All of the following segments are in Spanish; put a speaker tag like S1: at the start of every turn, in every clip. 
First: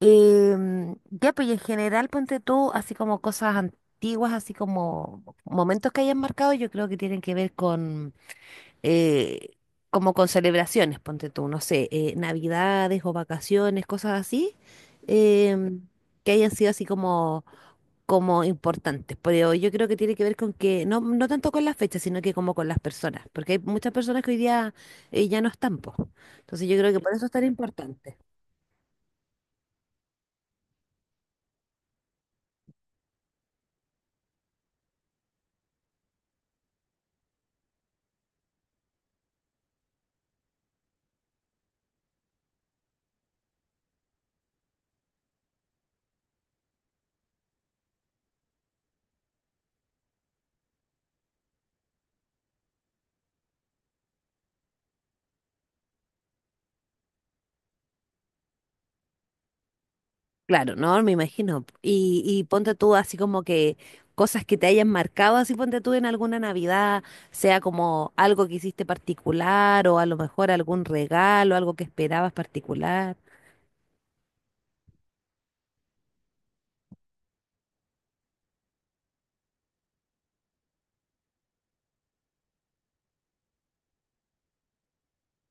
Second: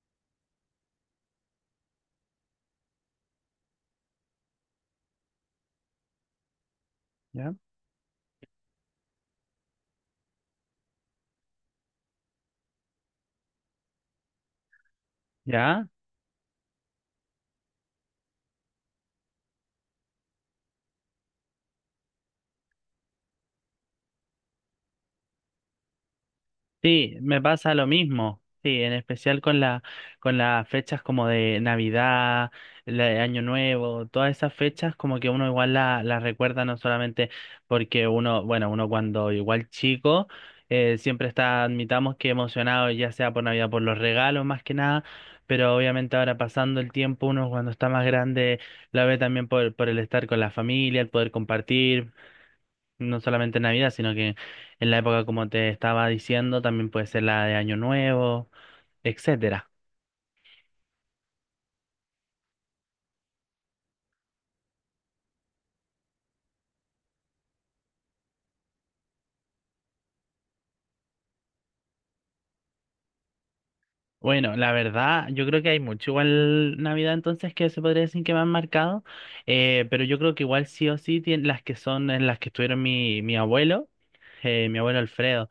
S1: Pues y en general, ponte tú, así como cosas antiguas, así como momentos que hayan marcado, yo creo que tienen que ver
S2: ¿Ya?
S1: con, eh, como con celebraciones, ponte tú, no sé, navidades o vacaciones, cosas así, em,
S2: ¿Ya?
S1: que hayan sido así como, como importantes. Pero yo creo que tiene que ver con que, no tanto con las fechas, sino que como con las personas, porque hay muchas personas que hoy día, ya no están, po. Entonces yo creo que por
S2: Sí,
S1: eso es
S2: me
S1: tan
S2: pasa lo
S1: importante.
S2: mismo. Sí, en especial con con las fechas como de Navidad, la de Año Nuevo, todas esas fechas como que uno igual las recuerda no solamente porque uno, bueno, uno cuando igual chico, siempre está, admitamos que emocionado, ya sea por Navidad, por los regalos más que nada, pero obviamente ahora pasando el tiempo, uno cuando está más grande la ve también por el estar con la familia, el poder compartir. No solamente en Navidad, sino que en la época, como te estaba diciendo, también puede ser la de Año Nuevo, etcétera.
S1: Claro, no, me imagino. Y ponte tú así como que cosas que te hayan marcado, así ponte tú en alguna Navidad, sea como algo que hiciste particular o a lo mejor algún regalo, algo que esperabas particular.
S2: Bueno, la verdad, yo creo que hay mucho igual Navidad entonces que se podría decir que me han marcado, pero yo creo que igual sí o sí las que son en las que estuvieron mi abuelo Alfredo,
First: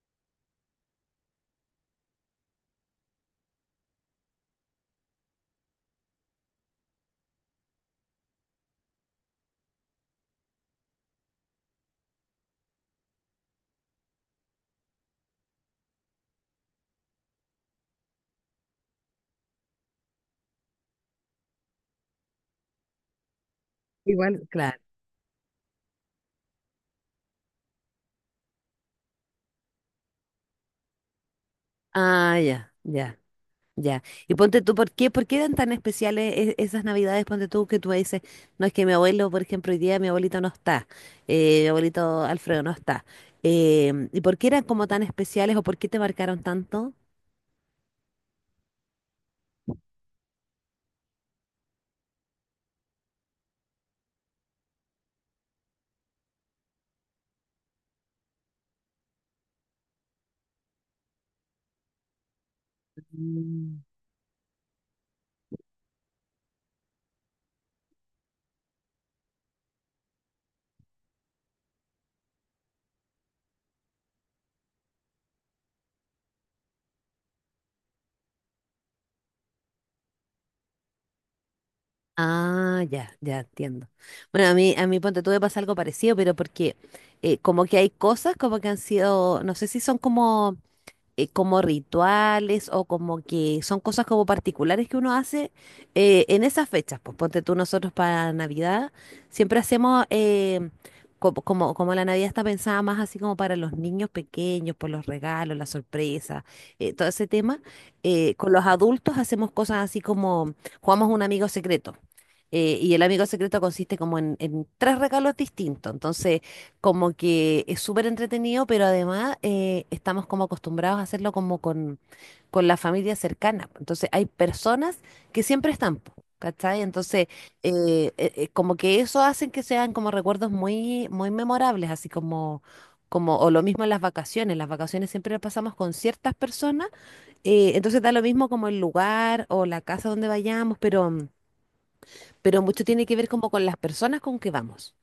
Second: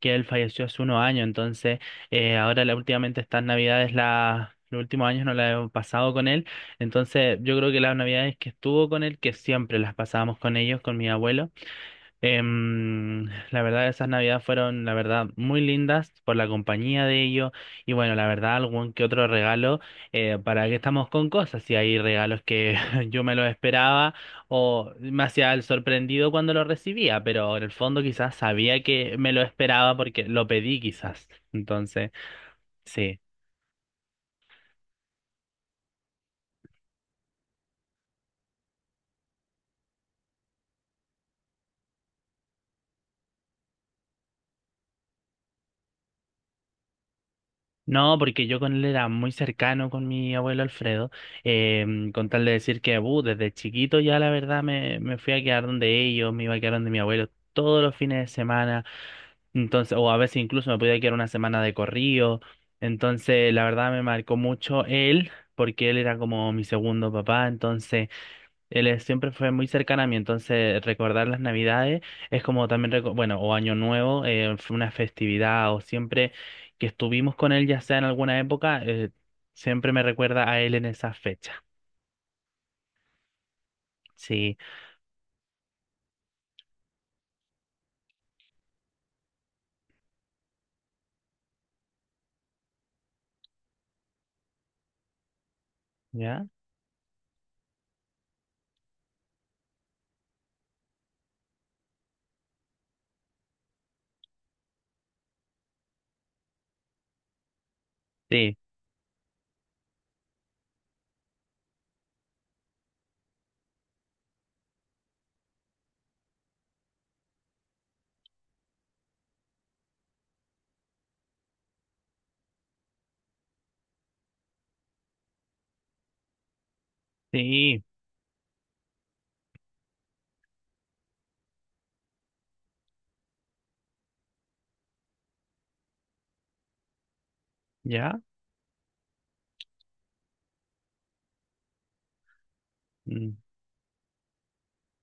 S2: que él falleció hace unos años, entonces últimamente estas Navidades, los últimos años no la he pasado con él, entonces yo creo que las Navidades que estuvo con él, que siempre las pasábamos con ellos, con mi abuelo. Em, la verdad, esas navidades fueron, la verdad, muy lindas por la compañía de ellos y bueno, la verdad, algún que otro regalo, para que estamos con cosas, si hay regalos que yo me los esperaba
S1: Igual, claro.
S2: o me hacía el sorprendido cuando lo recibía, pero en el fondo quizás sabía que me lo esperaba porque lo pedí quizás. Entonces,
S1: Ah, ya, ya,
S2: sí.
S1: ya. Y ponte tú, por qué eran tan especiales esas Navidades? Ponte tú que tú me dices, no es que mi abuelo, por ejemplo, hoy día mi abuelito no está, mi abuelito Alfredo no está. Em, ¿y por qué eran como tan especiales o por qué te marcaron tanto?
S2: No, porque yo con él era muy cercano con mi abuelo Alfredo, con tal de decir que desde chiquito ya la verdad me fui a quedar donde ellos, me iba a quedar donde mi abuelo todos los fines de semana, entonces, o a veces incluso me podía quedar una semana de corrido, entonces la
S1: Mm.
S2: verdad me marcó mucho él, porque él era como mi segundo papá, entonces... Siempre fue muy cercana a mí, entonces recordar las Navidades es como también, bueno, o Año Nuevo, fue una festividad, o siempre que estuvimos con él, ya sea en alguna época, siempre me recuerda a él en esa fecha.
S1: Ah, ya, ya entiendo. Bueno, a
S2: Sí,
S1: mí, a mí ponte tú me pasa algo parecido, pero porque como que hay cosas como que han sido, no sé si son como como rituales o como que son cosas como particulares que uno hace en
S2: ¿ya?
S1: esas fechas. Pues ponte tú nosotros para Navidad, siempre hacemos, como la Navidad está pensada más así como para los niños pequeños, por los regalos, las sorpresas, todo ese tema, con
S2: Sí,
S1: los adultos hacemos cosas así como jugamos un amigo secreto. Y el amigo secreto consiste como en tres regalos distintos. Entonces, como que es súper entretenido, pero además estamos como acostumbrados a hacerlo como con la familia cercana. Entonces hay personas que siempre están, po, ¿cachai? Entonces
S2: sí,
S1: como que eso hacen que sean como recuerdos muy, muy memorables, así como... Como, o lo mismo en las vacaciones siempre las pasamos con ciertas personas, entonces da
S2: ¿ya?
S1: lo mismo como el lugar o la casa donde vayamos, pero mucho tiene que ver
S2: Mm.
S1: como con las personas con que vamos,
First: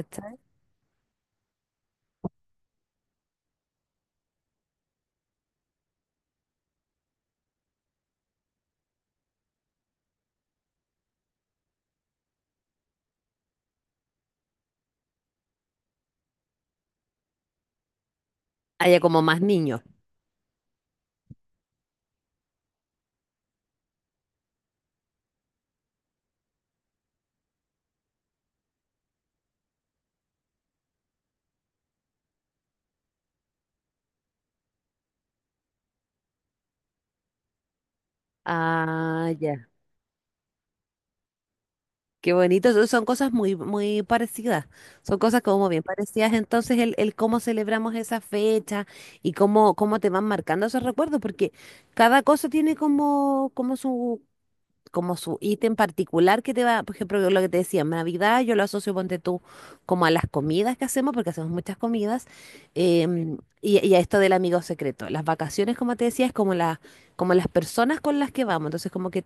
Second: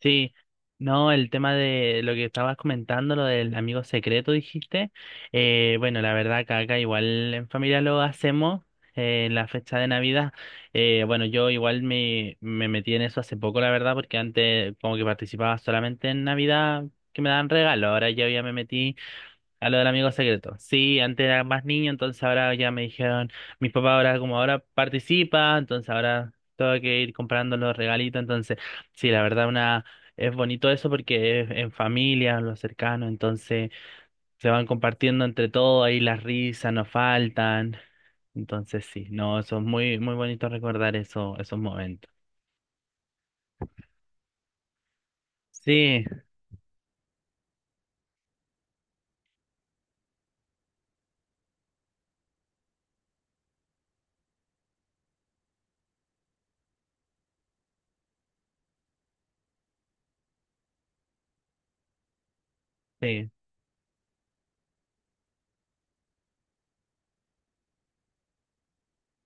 S2: Sí, no, el tema de lo que estabas comentando, lo del amigo secreto, dijiste. Bueno, la verdad que acá igual en familia lo hacemos en la fecha de Navidad. Bueno, yo igual me metí en eso hace poco, la verdad, porque antes como que participaba solamente en Navidad que me daban regalo. Ahora yo ya me metí
S1: Haya como más
S2: a lo
S1: niños.
S2: del amigo secreto. Sí, antes era más niño, entonces ahora ya me dijeron, mis papás ahora como ahora participa, entonces ahora tengo que ir comprando los regalitos, entonces sí, la verdad una es bonito eso porque es en familia, los cercanos, entonces se van compartiendo entre todos, ahí las risas no faltan, entonces sí,
S1: Ah,
S2: no,
S1: ya.
S2: eso es muy muy bonito recordar eso, esos momentos.
S1: Qué bonito. Son son cosas muy, muy parecidas. Son cosas como bien
S2: Sí,
S1: parecidas. Entonces, el cómo celebramos esa fecha y cómo, cómo te van marcando esos recuerdos, porque cada cosa tiene como, como su ítem particular que te va, por ejemplo, lo que te decía, Navidad, yo lo asocio, ponte tú, como a las comidas que hacemos, porque hacemos muchas comidas,
S2: sí,
S1: y a esto del amigo secreto. Las vacaciones, como te decía, es como, la, como las personas con las que vamos, entonces como que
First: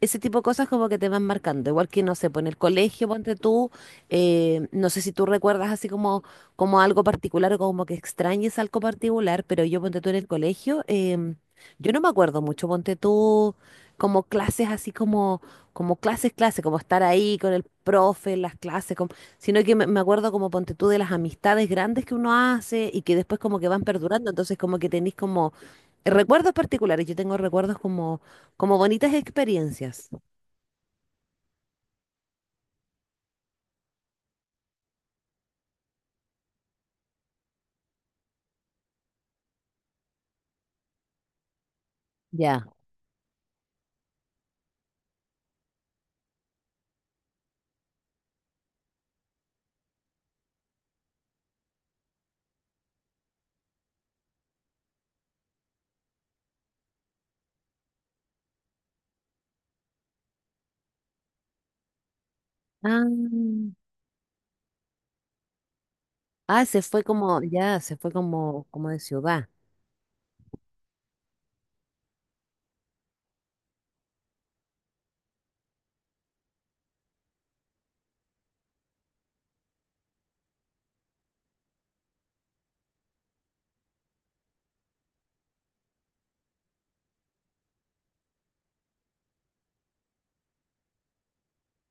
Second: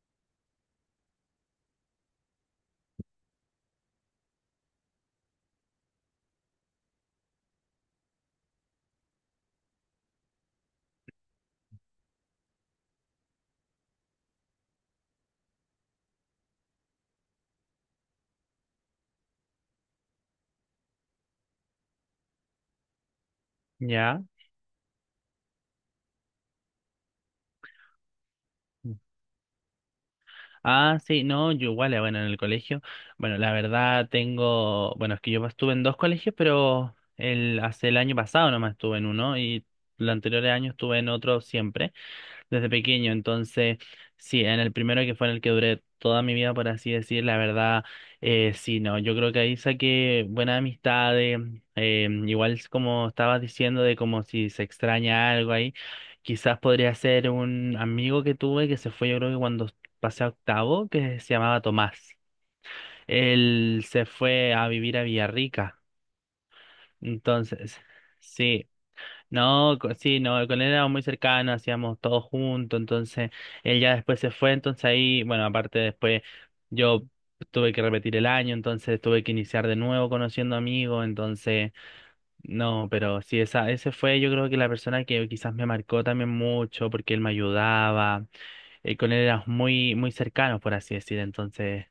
S1: ese tipo de cosas como que te van marcando, igual que, no sé, pues en el colegio, ponte tú, no sé si tú recuerdas así como, como algo particular o como que extrañes algo particular, pero yo, ponte tú, en el colegio, yo no me acuerdo mucho, ponte tú como clases así como, como clases, clases, como estar ahí con el profe, las clases, sino que me acuerdo como ponte tú de las amistades grandes que uno hace y que después como que van
S2: ya.
S1: perdurando, entonces como que tenéis como recuerdos particulares, yo tengo recuerdos como, como bonitas experiencias.
S2: Ah, sí, no, yo igual, bueno, en el colegio, bueno, la verdad tengo, bueno, es que yo estuve en dos colegios, pero hace el año pasado nomás estuve en uno y los anteriores años estuve en otro siempre desde
S1: Ya.
S2: pequeño. Entonces, sí, en el primero que fue en el que duré toda mi vida, por así decir, la verdad, sí, no, yo creo que ahí saqué buenas amistades, igual es como estabas diciendo de como si se extraña algo ahí, quizás podría ser un amigo que tuve que se fue, yo creo que cuando pasé a octavo, que se llamaba Tomás.
S1: Ah,
S2: Él se fue a vivir a Villarrica.
S1: ah, se fue como,
S2: Entonces,
S1: ya, se fue como,
S2: sí.
S1: como de ciudad.
S2: No, sí, no, con él éramos muy cercanos, hacíamos todo juntos, entonces él ya después se fue, entonces ahí, bueno, aparte después yo tuve que repetir el año, entonces tuve que iniciar de nuevo conociendo amigos, entonces no, pero sí, ese fue yo creo que la persona que quizás me marcó también mucho porque él me ayudaba, con él éramos muy, muy cercanos, por así decir, entonces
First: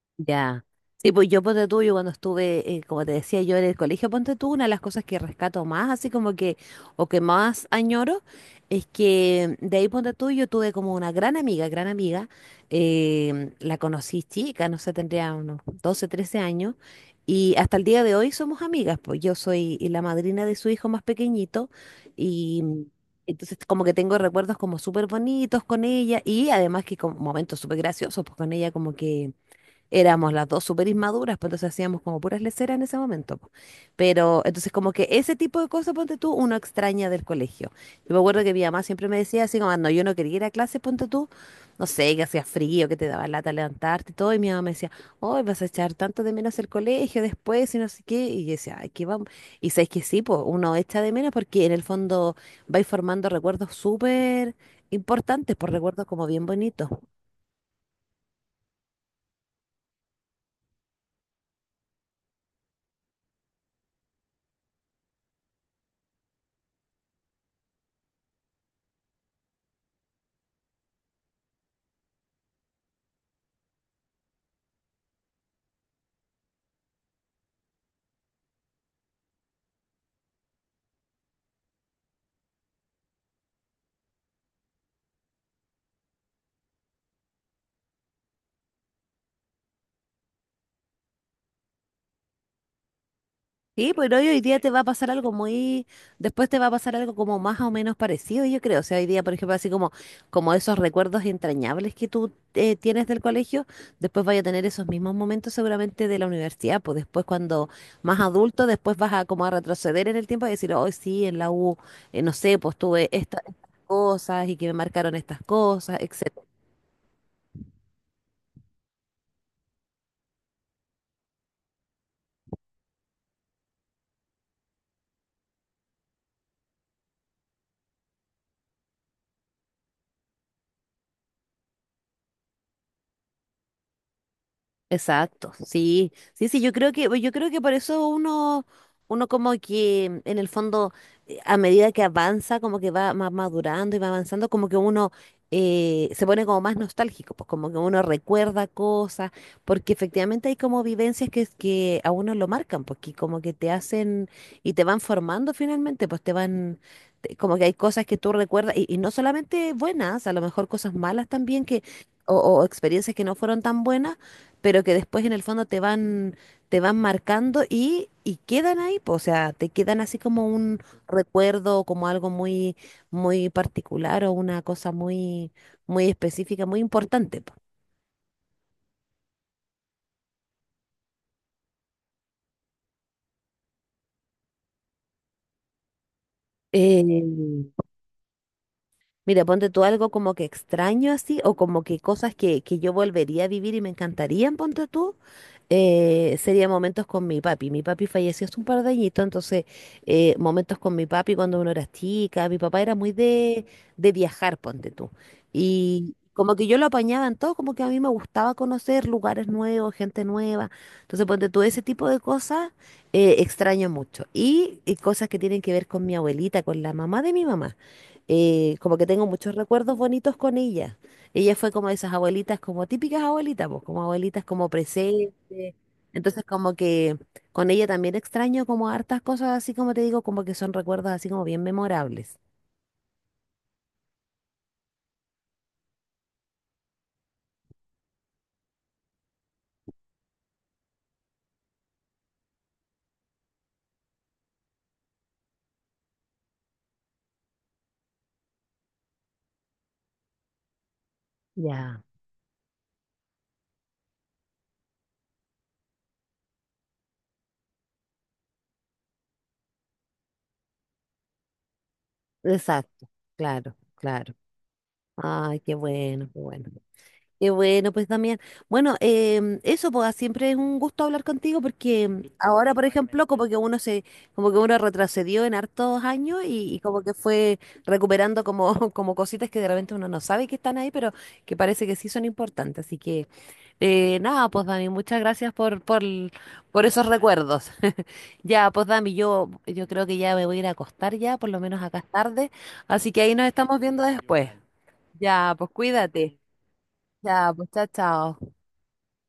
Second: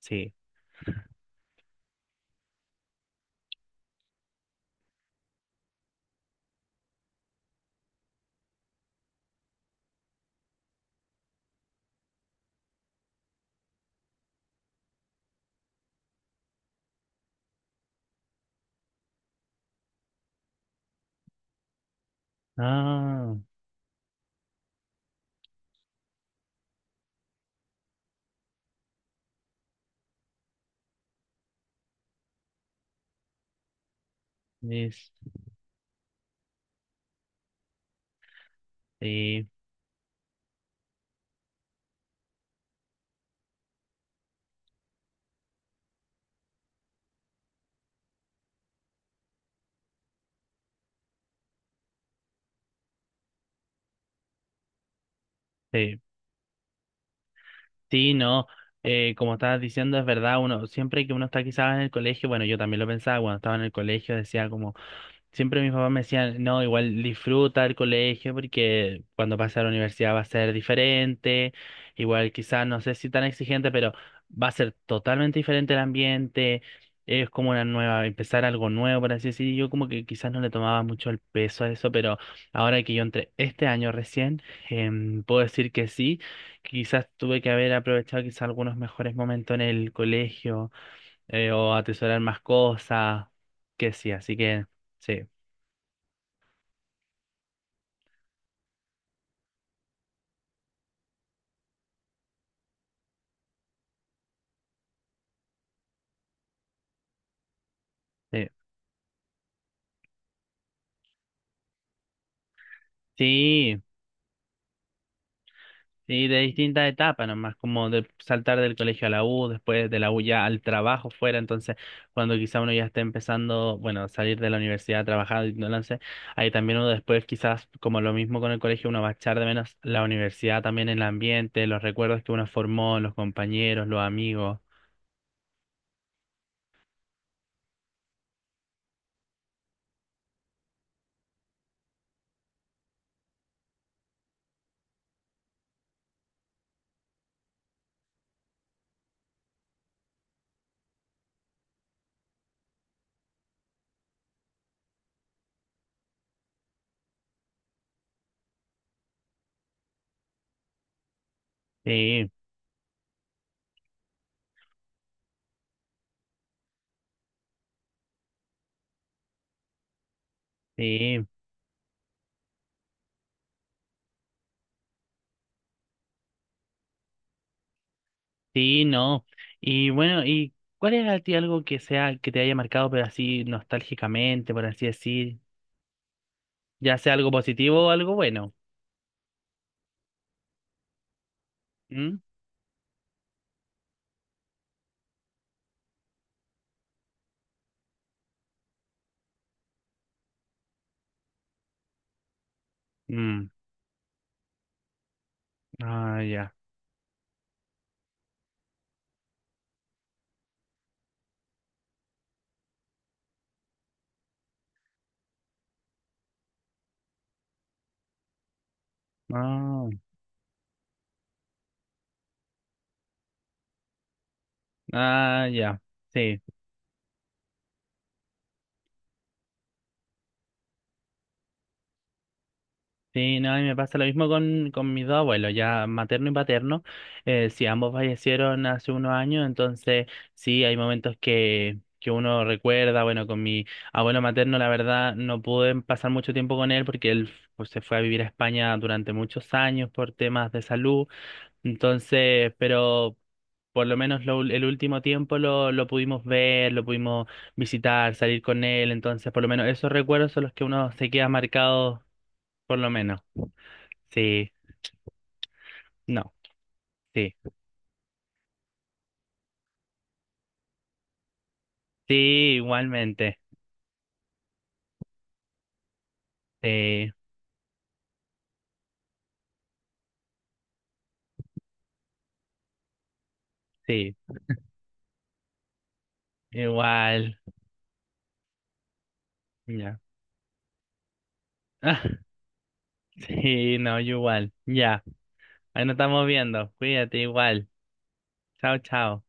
S2: sí.
S1: Ya. Sí, pues yo ponte tú, yo cuando estuve, como te decía yo en el colegio, ponte tú, una de las cosas que rescato más, así como que, o que más añoro, es que de ahí ponte tú, yo tuve como una gran amiga, la conocí chica, no sé, tendría unos 12, 13 años, y hasta el día de hoy somos amigas, pues yo soy la madrina de su hijo más pequeñito, y
S2: Ah,
S1: entonces como que tengo recuerdos como súper bonitos con ella, y además que como momentos súper graciosos, pues con ella como que éramos las dos súper inmaduras, pues entonces hacíamos como puras leceras en ese momento, po. Pero entonces como que
S2: es-
S1: ese tipo de cosas, ponte tú, uno extraña del colegio. Yo me acuerdo que mi mamá siempre me decía
S2: sí,
S1: así como, "Ah, no, yo no quería ir a clase, ponte tú, no sé, que hacía frío, que te daba lata levantarte y todo", y mi mamá me decía, hoy vas a echar tanto de menos el colegio después y no sé qué, y yo decía, ay, qué vamos. Y sabes que sí, pues uno echa de menos porque en el fondo vais formando recuerdos súper importantes, por
S2: sí.
S1: recuerdos como bien bonitos.
S2: Sí, no, como estabas diciendo, es verdad, uno siempre que uno está quizás en el colegio, bueno, yo también lo pensaba cuando estaba en el colegio, decía como, siempre mis papás me decían, no, igual disfruta el colegio porque cuando pases a la universidad va a ser diferente, igual quizás no sé si tan exigente, pero va a ser totalmente diferente el ambiente, es como una nueva, empezar algo nuevo, por así decir, y yo como que quizás no le tomaba mucho el peso a eso, pero ahora que yo entré este año recién, puedo decir que sí, quizás tuve que haber aprovechado quizás algunos mejores momentos en el colegio, o atesorar más cosas,
S1: Sí,
S2: que sí,
S1: pero
S2: así
S1: hoy día
S2: que...
S1: te va a pasar
S2: Sí.
S1: algo muy, después te va a pasar algo como más o menos parecido, yo creo. O sea, hoy día, por ejemplo, así como, como esos recuerdos entrañables que tú tienes del colegio, después vaya a tener esos mismos momentos seguramente de la universidad, pues después cuando más
S2: Sí,
S1: adulto, después vas a como a retroceder en el tiempo y decir, hoy sí, en la U, no sé, pues tuve estas
S2: sí,
S1: cosas y que me marcaron estas cosas,
S2: sí, de
S1: etcétera.
S2: distintas etapas, nomás como de saltar del colegio a la U, después de la U ya al trabajo fuera, entonces cuando quizá uno ya esté empezando, bueno, salir de la universidad a trabajar, y no lo sé, ahí también uno después quizás como lo mismo con el colegio, uno va a echar de menos la universidad también, el ambiente, los recuerdos que uno formó, los compañeros, los amigos.
S1: Exacto, sí, sí, sí, yo creo que, pues, yo creo que por eso uno como que en el fondo, a medida que avanza, como que va más madurando y va avanzando, como que uno se pone como más nostálgico, pues como que uno recuerda cosas, porque efectivamente hay como vivencias que a uno lo marcan, porque como que te hacen y te van formando finalmente, pues te van, como que hay cosas que tú recuerdas, y no solamente buenas, a lo mejor cosas malas también que,
S2: Sí,
S1: o experiencias que no fueron tan buenas pero que después en el fondo te van marcando y quedan ahí, po, o sea, te quedan así como un
S2: sí,
S1: recuerdo, como algo muy, muy particular o una cosa muy, muy específica, muy importante, po.
S2: sí, no. Y bueno, ¿y cuál es a ti algo que sea, que te haya marcado, pero así nostálgicamente, por así decir? Ya sea
S1: Eh,
S2: algo positivo o algo bueno.
S1: Mira, ponte tú algo como que extraño así, o como que
S2: ¿Mm?
S1: cosas que yo volvería a vivir y me encantarían, ponte tú, sería momentos con mi papi. Mi papi falleció hace un par de añitos, entonces momentos con mi papi cuando uno era chica, mi papá era muy
S2: Mm.
S1: de viajar, ponte tú. Y
S2: Ah, ya.
S1: como que yo lo apañaba en todo, como que a mí me gustaba conocer lugares nuevos, gente nueva. Entonces, ponte tú, ese tipo de cosas extraño mucho. Y cosas que tienen que ver con mi abuelita, con la mamá de mi mamá como que tengo muchos
S2: Ah,
S1: recuerdos bonitos con ella. Ella fue como de esas abuelitas, como típicas abuelitas, pues, como abuelitas como
S2: ah,
S1: presentes.
S2: ya. Sí,
S1: Entonces, como que con ella también extraño como hartas cosas, así como te digo, como que son recuerdos así como bien memorables.
S2: sí, no, a mí me pasa lo mismo con mis dos abuelos, ya materno y paterno. Sí, ambos fallecieron hace unos años, entonces sí, hay momentos que uno recuerda. Bueno, con mi abuelo materno, la verdad, no pude pasar mucho tiempo con él porque él pues, se fue a vivir a España durante muchos años por temas de salud.
S1: Ya.
S2: Entonces, pero por lo menos lo el último tiempo lo pudimos ver, lo pudimos visitar, salir con él, entonces por lo menos esos recuerdos son los que uno se queda marcado, por lo
S1: Exacto,
S2: menos.
S1: claro, claro.
S2: Sí,
S1: Ay, qué bueno,
S2: no,
S1: qué bueno.
S2: sí,
S1: Qué bueno, pues también bueno, eso pues siempre es un gusto hablar contigo porque
S2: sí,
S1: ahora, por ejemplo,
S2: igualmente,
S1: como que uno se, como que uno retrocedió en hartos años y como
S2: sí,
S1: que fue recuperando como, como cositas que de repente uno no sabe que están ahí, pero que parece que sí son importantes. Así que
S2: sí,
S1: nada, pues Dami, muchas gracias por esos
S2: igual,
S1: recuerdos. Ya, pues Dami, yo
S2: ya.
S1: creo que ya me voy a ir a acostar ya, por lo menos acá es tarde. Así que ahí nos
S2: Sí,
S1: estamos
S2: no,
S1: viendo
S2: yo
S1: después.
S2: igual, ya.
S1: Ya, pues
S2: Ahí nos estamos
S1: cuídate.
S2: viendo, cuídate
S1: Ya, pues
S2: igual,
S1: chao, chao.
S2: chao, chao.